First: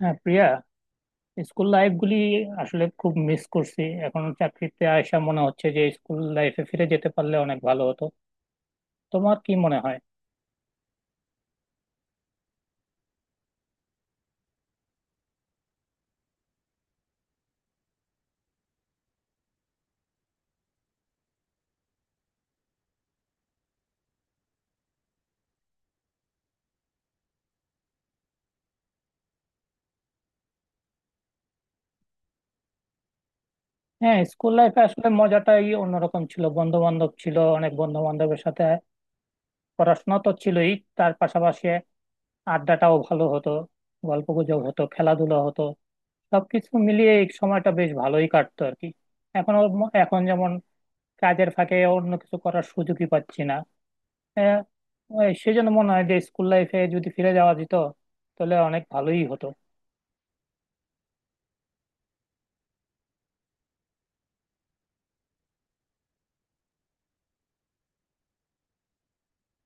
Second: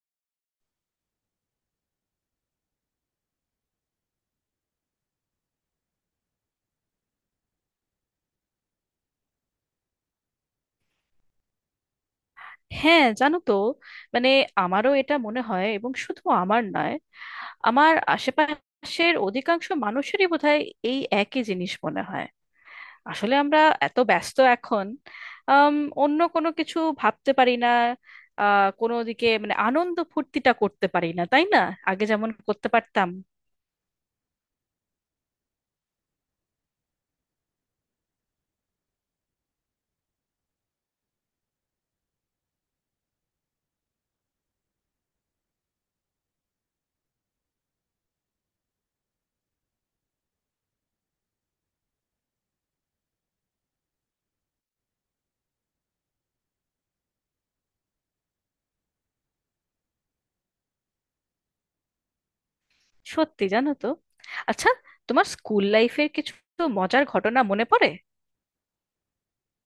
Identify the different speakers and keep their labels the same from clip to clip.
Speaker 1: হ্যাঁ Priya, school life গুলি আসলে খুব মিস করছি। এখন চাকরিতে আয়সা মনে হচ্ছে যে স্কুল লাইফে ফিরে যেতে পারলে অনেক ভালো হতো। তোমার কি মনে হয়?
Speaker 2: হ্যাঁ, জানো তো, মানে আমারও এটা মনে হয়, এবং শুধু আমার নয়, আমার আশেপাশের অধিকাংশ মানুষেরই বোধহয় এই একই জিনিস মনে হয়। আসলে আমরা এত ব্যস্ত এখন, আম, অন্য কোনো কিছু ভাবতে পারি না। কোনো দিকে মানে আনন্দ ফুর্তিটা করতে পারি না, তাই না? আগে যেমন করতে পারতাম।
Speaker 1: হ্যাঁ, স্কুল লাইফে আসলে মজাটাই অন্যরকম ছিল। বন্ধু বান্ধব ছিল, অনেক বন্ধু বান্ধবের সাথে পড়াশোনা তো ছিলই, তার পাশাপাশি আড্ডাটাও ভালো হতো, গল্প গুজব হতো, খেলাধুলা হতো। সবকিছু মিলিয়ে এই সময়টা বেশ ভালোই কাটতো আর কি। এখন, এখন যেমন কাজের ফাঁকে অন্য কিছু করার সুযোগই পাচ্ছি না। হ্যাঁ, ওই সেজন্য মনে হয় যে স্কুল লাইফে যদি ফিরে যাওয়া যেত, তাহলে অনেক ভালোই হতো।
Speaker 2: সত্যি, জানো তো। আচ্ছা, তোমার স্কুল লাইফের কিছু মজার ঘটনা মনে পড়ে?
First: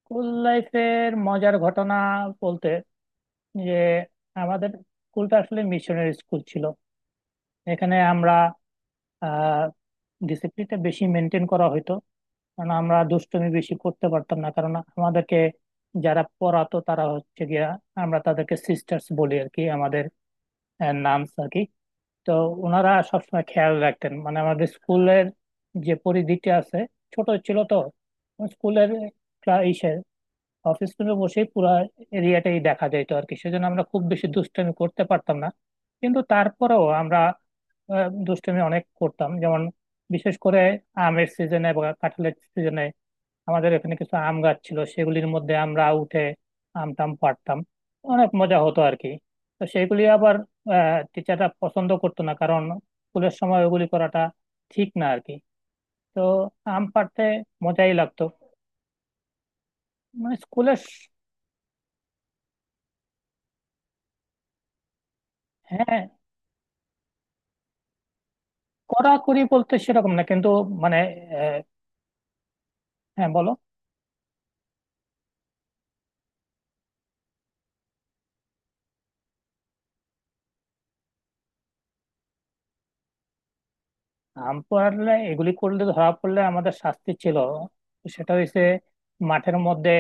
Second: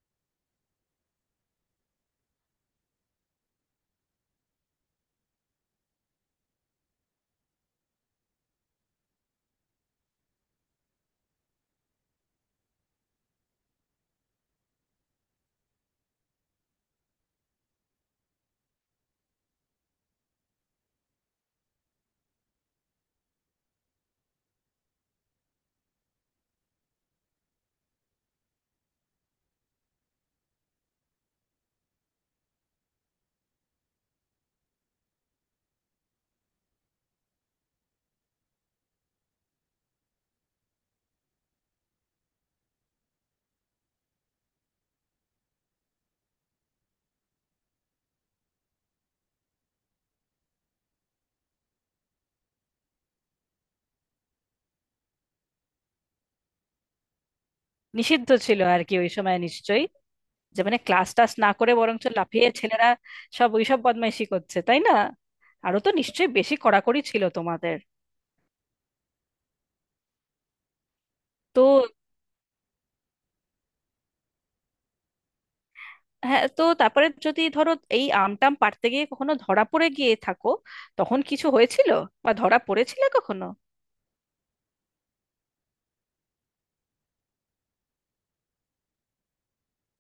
Speaker 1: স্কুল লাইফের মজার ঘটনা বলতে, যে আমাদের স্কুলটা আসলে মিশনের স্কুল ছিল। এখানে আমরা আহ ডিসিপ্লিনটা বেশি মেনটেন করা হতো। কারণ আমরা দুষ্টুমি বেশি করতে পারতাম না, কারণ আমাদেরকে যারা পড়াতো তারা হচ্ছে গিয়া, আমরা তাদেরকে সিস্টার্স বলি আর কি, আমাদের নামস আর কি। তো ওনারা সবসময় খেয়াল রাখতেন মানে আমাদের স্কুলের যে পরিধিটি আছে, ছোট ছিল তো স্কুলের, ইসে অফিস রুমে বসেই পুরো এরিয়াটাই দেখা যেত আর কি। সেজন্য আমরা খুব বেশি দুষ্টামি করতে পারতাম না। কিন্তু তারপরেও আমরা দুষ্টামি অনেক করতাম। যেমন বিশেষ করে আমের সিজনে বা কাঁঠালের সিজনে আমাদের এখানে কিছু আম গাছ ছিল, সেগুলির মধ্যে আমরা উঠে আম টাম পাড়তাম, অনেক মজা হতো আর কি। তো সেগুলি আবার টিচাররা পছন্দ করতো না, কারণ স্কুলের সময় ওগুলি করাটা ঠিক না আর কি। তো আম পাড়তে মজাই লাগতো।
Speaker 2: নিষিদ্ধ ছিল আর কি ওই সময় নিশ্চয়ই।
Speaker 1: মানে
Speaker 2: যে
Speaker 1: স্কুলের,
Speaker 2: মানে ক্লাস টাস না করে বরঞ্চ লাফিয়ে ছেলেরা সব ওইসব বদমাইশি করছে, তাই না? আরো তো
Speaker 1: হ্যাঁ
Speaker 2: নিশ্চয়ই বেশি কড়াকড়ি ছিল তোমাদের।
Speaker 1: কড়াকড়ি বলতে সেরকম না, কিন্তু মানে আহ,
Speaker 2: তো
Speaker 1: হ্যাঁ বলো।
Speaker 2: হ্যাঁ, তো তারপরে যদি ধরো এই আমটাম পাড়তে গিয়ে কখনো ধরা পড়ে গিয়ে থাকো, তখন কিছু হয়েছিল? বা ধরা পড়েছিলে কখনো?
Speaker 1: আম পোড়ালে এগুলি করলে ধরা পড়লে আমাদের শাস্তি ছিল, সেটা হইছে মাঠের মধ্যে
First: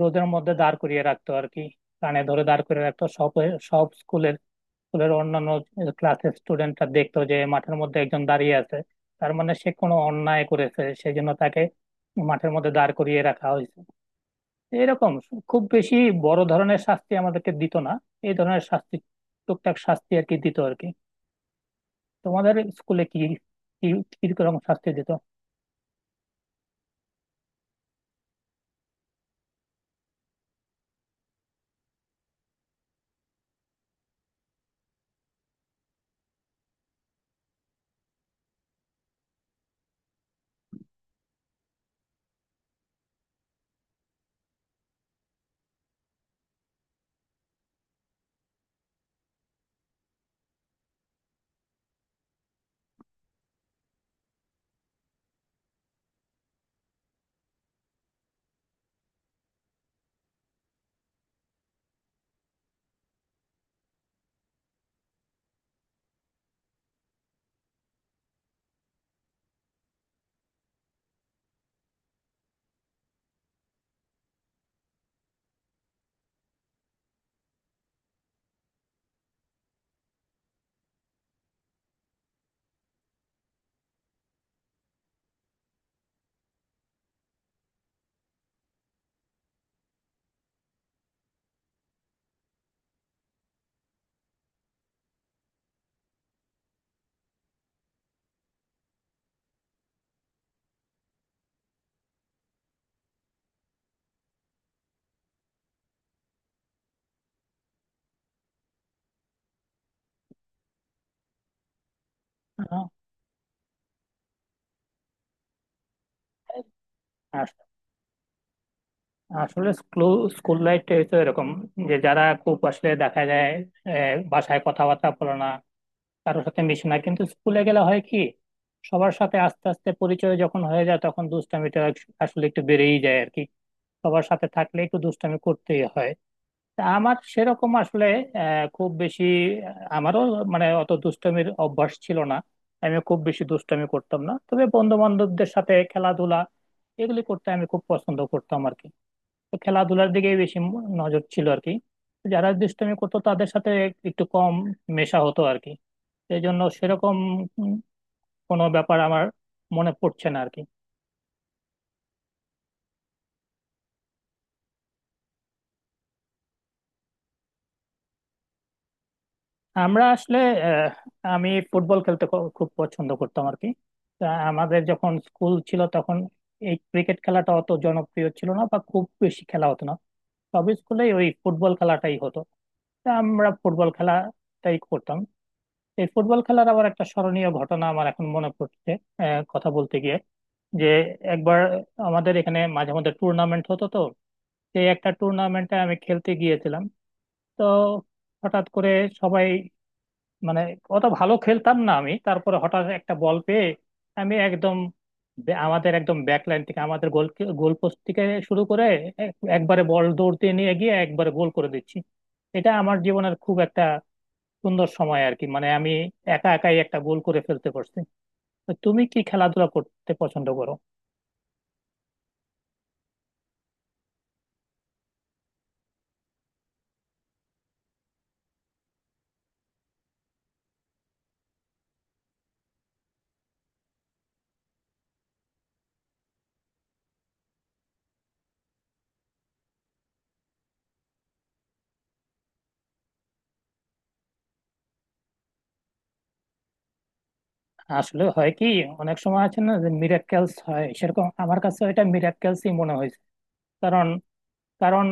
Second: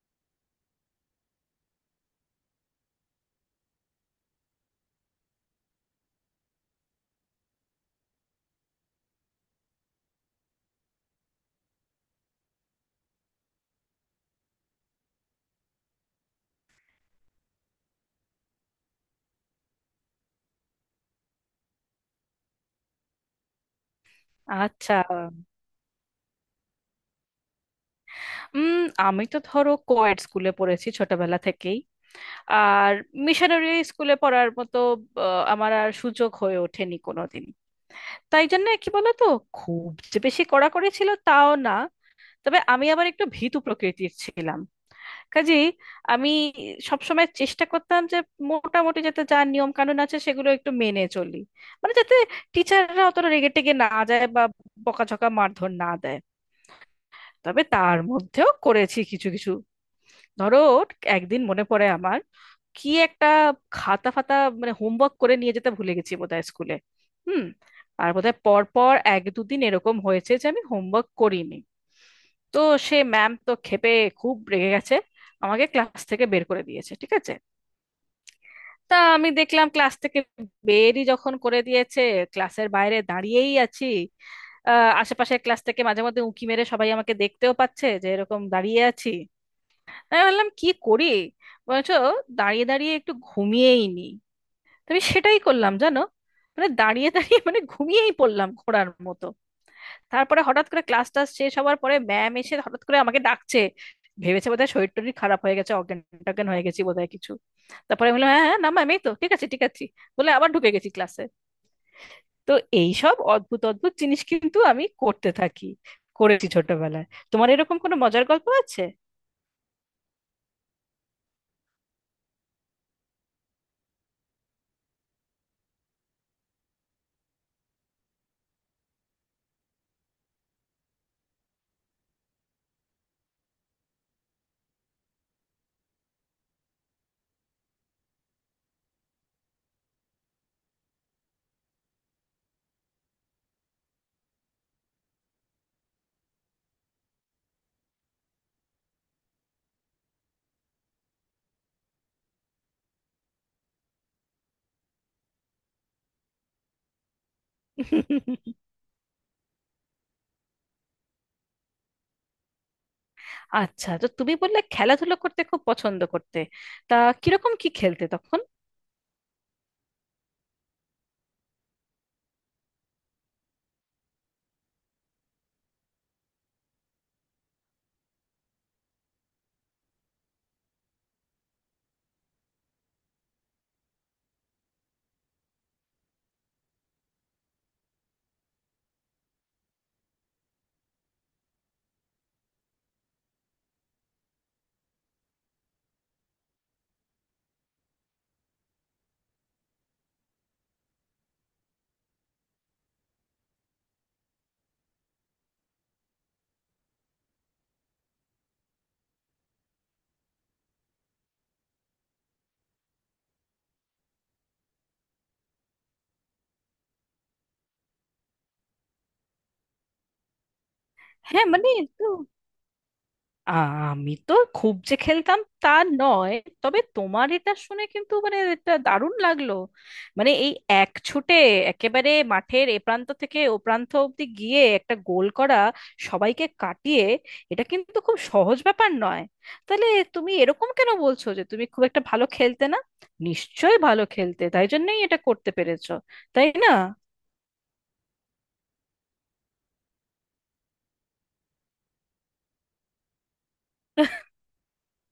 Speaker 1: রোদের মধ্যে দাঁড় করিয়ে রাখতো আর কি, কানে ধরে দাঁড় করিয়ে রাখতো। সব, সব স্কুলের, স্কুলের অন্যান্য ক্লাসের স্টুডেন্টরা দেখতো যে মাঠের মধ্যে একজন দাঁড়িয়ে আছে, তার মানে সে কোনো অন্যায় করেছে সেই জন্য তাকে মাঠের মধ্যে দাঁড় করিয়ে রাখা হয়েছে। এরকম খুব বেশি বড় ধরনের শাস্তি আমাদেরকে দিত না। এই ধরনের শাস্তি, টুকটাক শাস্তি আর কি দিত আর কি। তোমাদের স্কুলে কি, কি, কিরকম শাস্তি
Speaker 2: আচ্ছা,
Speaker 1: দিত?
Speaker 2: উম আমি তো ধরো কোয়েড স্কুলে পড়েছি ছোটবেলা থেকেই। আর মিশনারি স্কুলে পড়ার মতো আমার আর সুযোগ হয়ে ওঠেনি কোনোদিন। তাই জন্য কি বলতো, খুব যে বেশি কড়াকড়ি ছিল তাও না, তবে আমি আবার একটু ভীতু প্রকৃতির ছিলাম। কাজেই আমি সবসময় চেষ্টা করতাম যে মোটামুটি যাতে যা নিয়ম কানুন আছে সেগুলো একটু মেনে চলি, মানে যাতে টিচাররা অতটা রেগে টেগে না যায় বা বকাঝকা মারধর না দেয়। তবে তার মধ্যেও করেছি কিছু কিছু। ধরো, একদিন মনে পড়ে আমার, কি একটা খাতা ফাতা মানে হোমওয়ার্ক করে নিয়ে যেতে ভুলে গেছি বোধহয় স্কুলে। হুম। আর বোধহয় পর পর এক দুদিন এরকম হয়েছে যে আমি হোমওয়ার্ক করিনি। তো সে ম্যাম তো ক্ষেপে, খুব রেগে গেছে, আমাকে ক্লাস থেকে বের করে দিয়েছে, ঠিক আছে। তা আমি দেখলাম ক্লাস থেকে বেরই যখন করে দিয়েছে, ক্লাসের বাইরে দাঁড়িয়েই আছি। আশেপাশের ক্লাস থেকে মাঝে মধ্যে উঁকি মেরে সবাই আমাকে দেখতেও পাচ্ছে যে এরকম দাঁড়িয়ে আছি। আমি ভাবলাম কি করি, বলছো দাঁড়িয়ে দাঁড়িয়ে একটু ঘুমিয়েই নি। তো আমি সেটাই করলাম, জানো, মানে দাঁড়িয়ে দাঁড়িয়ে মানে ঘুমিয়েই পড়লাম ঘোড়ার মতো। তারপরে হঠাৎ করে ক্লাস টাস শেষ হওয়ার পরে ম্যাম এসে হঠাৎ করে আমাকে ডাকছে। ভেবেছে বোধহয় শরীর টরীর খারাপ হয়ে গেছে, অজ্ঞান টজ্ঞান হয়ে গেছি বোধহয় কিছু। তারপরে বললাম, হ্যাঁ হ্যাঁ, না ম্যাম এই তো ঠিক আছে, ঠিক আছে, বলে আবার ঢুকে গেছি ক্লাসে। তো
Speaker 1: আহ,
Speaker 2: এইসব অদ্ভুত অদ্ভুত জিনিস কিন্তু আমি করতে থাকি, করেছি ছোটবেলায়। তোমার
Speaker 1: আস-
Speaker 2: এরকম কোনো মজার গল্প আছে?
Speaker 1: আসলে স্কুল স্কুল লাইফটা হচ্ছে এরকম, যে যারা খুব আসলে দেখা যায় বাসায় কথাবার্তা বলে না, কারোর সাথে মিশে না, কিন্তু স্কুলে গেলে হয় কি, সবার সাথে আস্তে আস্তে পরিচয় যখন হয়ে যায় তখন দুষ্টামিটা আসলে একটু বেড়েই যায় আর কি। সবার সাথে থাকলে একটু দুষ্টামি করতেই হয়। তা আমার সেরকম আসলে আহ, খুব বেশি আহ, আমারও মানে অত দুষ্টমির অভ্যাস ছিল না। আমি খুব বেশি দুষ্টমি করতাম না, তবে বন্ধু বান্ধবদের সাথে খেলাধুলা, এগুলি করতে আমি খুব পছন্দ করতাম আর কি। তো খেলাধুলার দিকেই বেশি নজর ছিল আর কি। যারা দুষ্টমি করতো তাদের সাথে একটু কম মেশা হতো আর কি। সেই জন্য সেরকম উম, কোনো ব্যাপার আমার মনে পড়ছে না আর কি।
Speaker 2: আচ্ছা, তো তুমি বললে খেলাধুলো করতে খুব পছন্দ করতে। তা কিরকম কি খেলতে তখন?
Speaker 1: আমরা আসলে, আহ, আমি ফুটবল খেলতে খুব পছন্দ করতাম আর কি। তা আমাদের যখন স্কুল ছিল তখন এই ক্রিকেট খেলাটা অত জনপ্রিয় ছিল না, বা খুব বেশি খেলা হতো না। সব স্কুলেই ওই ফুটবল খেলাটাই হতো। তা আমরা ফুটবল খেলাটাই করতাম। এই ফুটবল খেলার আবার একটা স্মরণীয় ঘটনা আমার এখন মনে পড়ছে, কথা বলতে গিয়ে। যে একবার আমাদের এখানে মাঝে মধ্যে টুর্নামেন্ট হতো তো, সেই একটা টুর্নামেন্টে আমি খেলতে গিয়েছিলাম। তো হঠাৎ করে, সবাই, মানে অত ভালো খেলতাম না আমি, তারপরে হঠাৎ একটা বল পেয়ে আমি একদম আমাদের একদম ব্যাক লাইন থেকে, আমাদের গোল, গোল পোস্ট থেকে শুরু করে একবারে বল দৌড় দিয়ে নিয়ে গিয়ে একবারে গোল করে দিচ্ছি। এটা আমার জীবনের খুব একটা সুন্দর সময় আর কি, মানে আমি একা একাই একটা গোল করে ফেলতে পারছি। তো তুমি কি খেলাধুলা করতে পছন্দ করো?
Speaker 2: হ্যাঁ, মানে আমি তো খুব যে খেলতাম তা নয়, তবে তোমার এটা শুনে কিন্তু মানে এটা দারুণ লাগলো। মানে এই এক ছুটে একেবারে মাঠের এ প্রান্ত থেকে ও প্রান্ত অব্দি গিয়ে একটা গোল করা, সবাইকে কাটিয়ে, এটা কিন্তু খুব সহজ ব্যাপার নয়। তাহলে তুমি এরকম কেন বলছো যে তুমি খুব একটা ভালো খেলতে না? নিশ্চয়ই ভালো খেলতে তাই জন্যই এটা করতে পেরেছো, তাই না?
Speaker 1: আসলে হয় কি, অনেক সময় আছে না যে মিরাক্কেলস হয়, সেরকম আমার কাছে এটা মিরাক্কেলসই মনে হয়েছে। কারণ কারণ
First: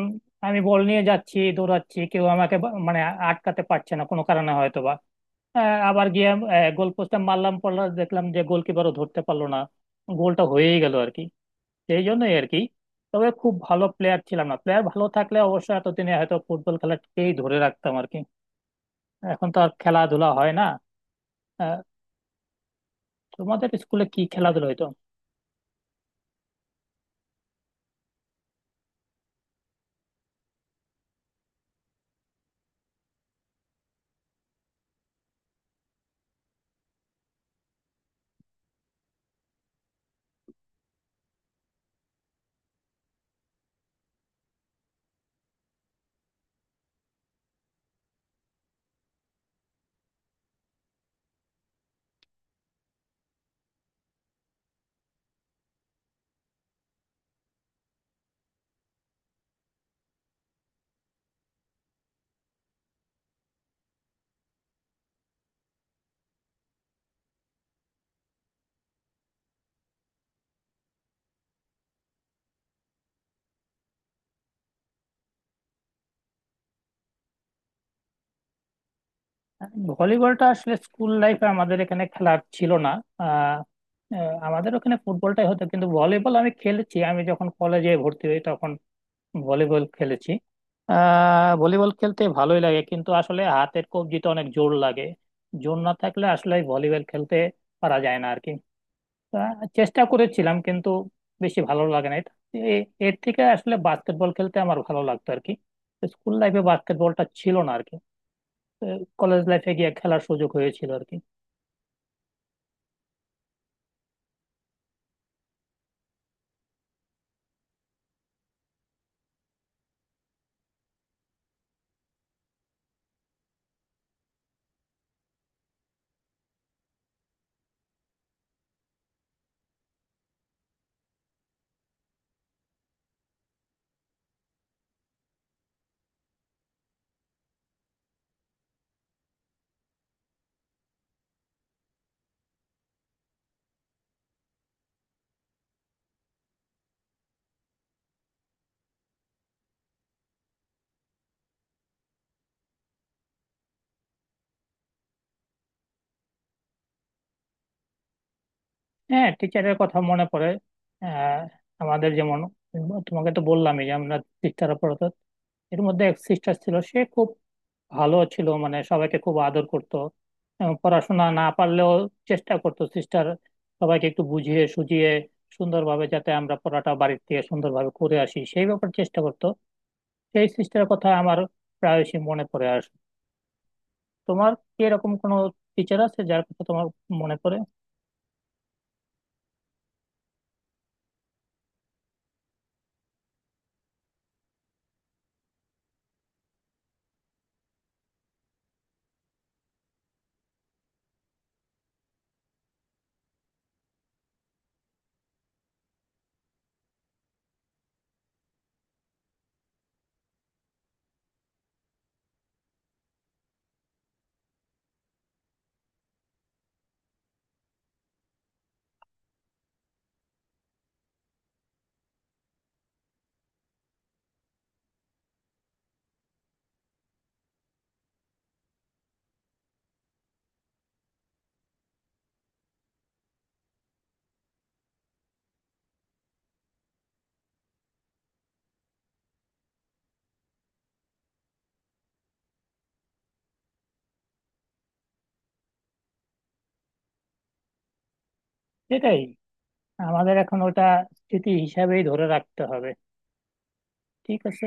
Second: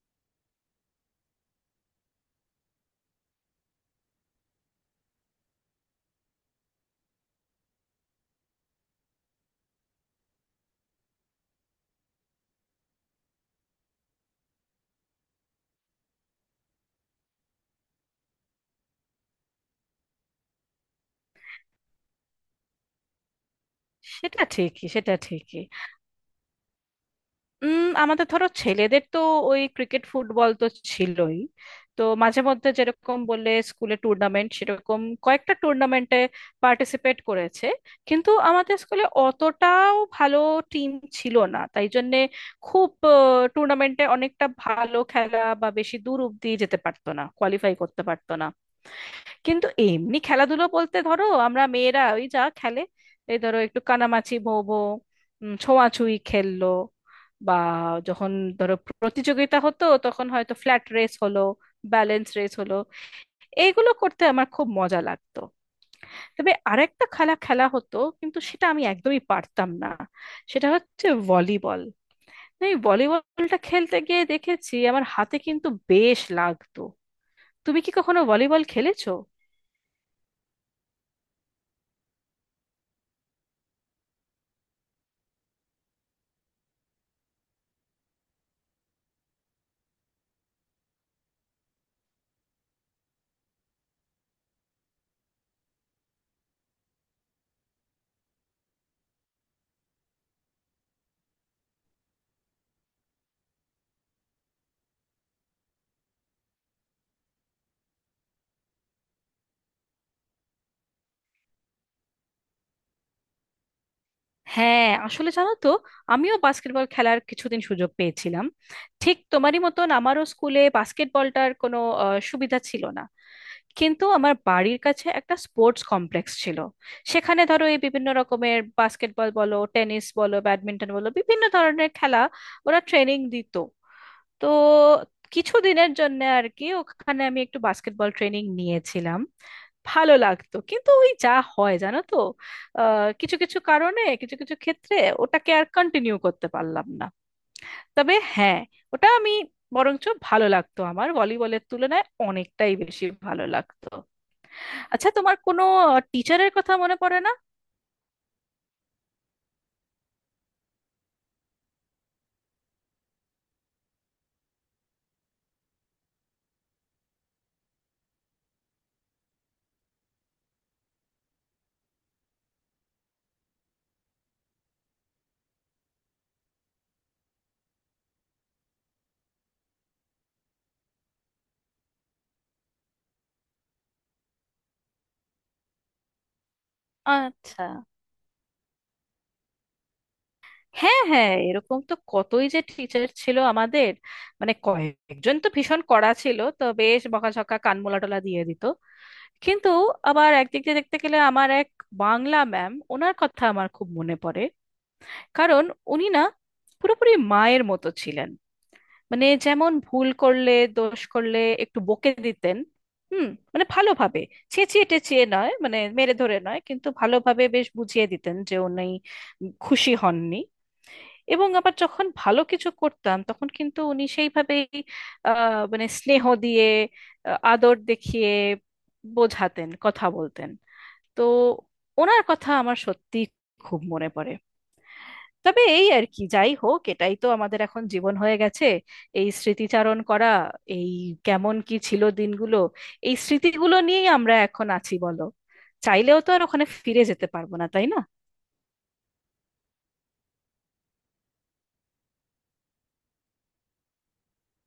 Speaker 1: আমি বল নিয়ে যাচ্ছি, দৌড়াচ্ছি, কেউ আমাকে মানে আটকাতে পারছে না কোনো কারণে হয়তো বা। আবার গিয়ে গোল পোস্টে মারলাম, পড়লাম, দেখলাম যে গোলকিপারও ধরতে পারলো না, গোলটা হয়েই গেল আর কি। সেই জন্যই আর কি। তবে খুব ভালো প্লেয়ার ছিলাম না, প্লেয়ার ভালো থাকলে অবশ্য এতদিনে হয়তো ফুটবল খেলাটাকেই ধরে রাখতাম আর কি। এখন তো আর খেলাধুলা হয় না। আহ, তোমাদের স্কুলে কি
Speaker 2: সেটা
Speaker 1: খেলাধুলা হইতো?
Speaker 2: ঠিকই, সেটা ঠিকই। আমাদের ধরো ছেলেদের তো ওই ক্রিকেট ফুটবল তো ছিলই। তো মাঝে মধ্যে যেরকম বললে স্কুলে টুর্নামেন্ট, সেরকম কয়েকটা টুর্নামেন্টে পার্টিসিপেট করেছে, কিন্তু আমাদের স্কুলে অতটাও ভালো টিম ছিল না, তাই জন্যে খুব টুর্নামেন্টে অনেকটা ভালো খেলা বা বেশি দূর অব্দি যেতে পারতো না, কোয়ালিফাই করতে পারতো না। কিন্তু এমনি খেলাধুলো বলতে ধরো আমরা মেয়েরা ওই যা খেলে, এই ধরো একটু কানামাছি ভো ভো, ছোঁয়াছুঁয়ি খেললো, বা যখন ধরো প্রতিযোগিতা হতো তখন হয়তো ফ্ল্যাট রেস হলো, ব্যালেন্স রেস হলো, এইগুলো করতে আমার খুব মজা লাগতো। তবে আরেকটা খেলা খেলা হতো কিন্তু সেটা আমি একদমই পারতাম না, সেটা হচ্ছে ভলিবল। এই ভলিবলটা খেলতে গিয়ে দেখেছি আমার হাতে কিন্তু বেশ লাগতো। তুমি কি কখনো ভলিবল খেলেছো?
Speaker 1: ভলিবলটা আসলে স্কুল লাইফে আমাদের এখানে খেলা ছিল না। আহ, আহ, আমাদের ওখানে ফুটবলটাই হতো, কিন্তু ভলিবল আমি খেলেছি। আমি যখন কলেজে ভর্তি হই তখন ভলিবল খেলেছি। ভলিবল খেলতে ভালোই লাগে, কিন্তু আসলে হাতের কবজিতে অনেক জোর লাগে। জোর না থাকলে আসলে ভলিবল খেলতে পারা যায় না আর কি। চেষ্টা করেছিলাম, কিন্তু বেশি ভালো লাগে না। এর থেকে আসলে বাস্কেটবল খেলতে আমার ভালো লাগতো আর কি। স্কুল লাইফে বাস্কেটবলটা ছিল না আর কি, কলেজ লাইফে গিয়ে খেলার সুযোগ হয়েছিল আর কি।
Speaker 2: হ্যাঁ, আসলে জানো তো, আমিও বাস্কেটবল খেলার কিছুদিন সুযোগ পেয়েছিলাম। ঠিক তোমারই মতন আমারও স্কুলে বাস্কেটবলটার কোনো সুবিধা ছিল না, কিন্তু আমার বাড়ির কাছে একটা স্পোর্টস কমপ্লেক্স ছিল। সেখানে ধরো এই বিভিন্ন রকমের বাস্কেটবল বলো, টেনিস বলো, ব্যাডমিন্টন বলো, বিভিন্ন ধরনের খেলা ওরা ট্রেনিং দিত। তো কিছুদিনের জন্য আর কি ওখানে আমি একটু বাস্কেটবল ট্রেনিং নিয়েছিলাম। ভালো লাগতো, কিন্তু ওই যা হয় জানো তো, কিছু কিছু কারণে কিছু কিছু ক্ষেত্রে ওটাকে আর কন্টিনিউ করতে পারলাম না। তবে হ্যাঁ, ওটা আমি বরঞ্চ ভালো লাগতো, আমার ভলিবলের তুলনায় অনেকটাই বেশি ভালো লাগতো। আচ্ছা, তোমার কোনো টিচারের কথা মনে পড়ে না?
Speaker 1: হ্যাঁ, টিচারের কথা মনে পড়ে। আহ, আমাদের যেমন, তোমাকে তো বললামই যে আমরা, সিস্টাররা পড়াতো। এর মধ্যে এক সিস্টার ছিল, সে খুব ভালো ছিল, মানে সবাইকে খুব আদর করতো। এবং পড়াশোনা না পারলেও চেষ্টা করতো সিস্টার সবাইকে একটু বুঝিয়ে সুঝিয়ে সুন্দরভাবে, যাতে আমরা পড়াটা বাড়ির থেকে সুন্দরভাবে করে আসি সেই ব্যাপারে চেষ্টা করতো। সেই সিস্টারের কথা আমার প্রায়শই মনে পড়ে আসে। তোমার কি এরকম কোনো টিচার আছে যার কথা তোমার মনে পড়ে?
Speaker 2: আচ্ছা, হ্যাঁ হ্যাঁ, এরকম তো কতই যে টিচার ছিল আমাদের। মানে কয়েকজন তো ভীষণ কড়া ছিল, তো বেশ বকাঝকা কানমোলা টোলা দিয়ে দিত। কিন্তু আবার একদিক দিয়ে দেখতে গেলে আমার এক বাংলা ম্যাম, ওনার কথা আমার খুব মনে পড়ে। কারণ উনি না পুরোপুরি মায়ের মতো ছিলেন। মানে যেমন ভুল করলে, দোষ করলে একটু বকে দিতেন। হুম। মানে ভালোভাবে, চেঁচিয়ে টেঁচিয়ে নয়, মানে মেরে ধরে নয়, কিন্তু ভালোভাবে বেশ বুঝিয়ে দিতেন যে উনি খুশি হননি। এবং আবার যখন ভালো কিছু করতাম তখন কিন্তু উনি সেইভাবেই মানে স্নেহ দিয়ে, আদর দেখিয়ে বোঝাতেন, কথা বলতেন। তো ওনার কথা আমার সত্যি খুব মনে পড়ে। তবে এই আর কি, যাই হোক, এটাই তো আমাদের এখন জীবন হয়ে গেছে, এই স্মৃতিচারণ করা, এই কেমন কি ছিল দিনগুলো, এই স্মৃতিগুলো নিয়েই আমরা এখন আছি, বলো। চাইলেও তো আর ওখানে ফিরে যেতে পারবো না, তাই না?
Speaker 1: সেটাই, আমাদের এখন ওটা স্মৃতি হিসাবেই ধরে রাখতে হবে। ঠিক আছে।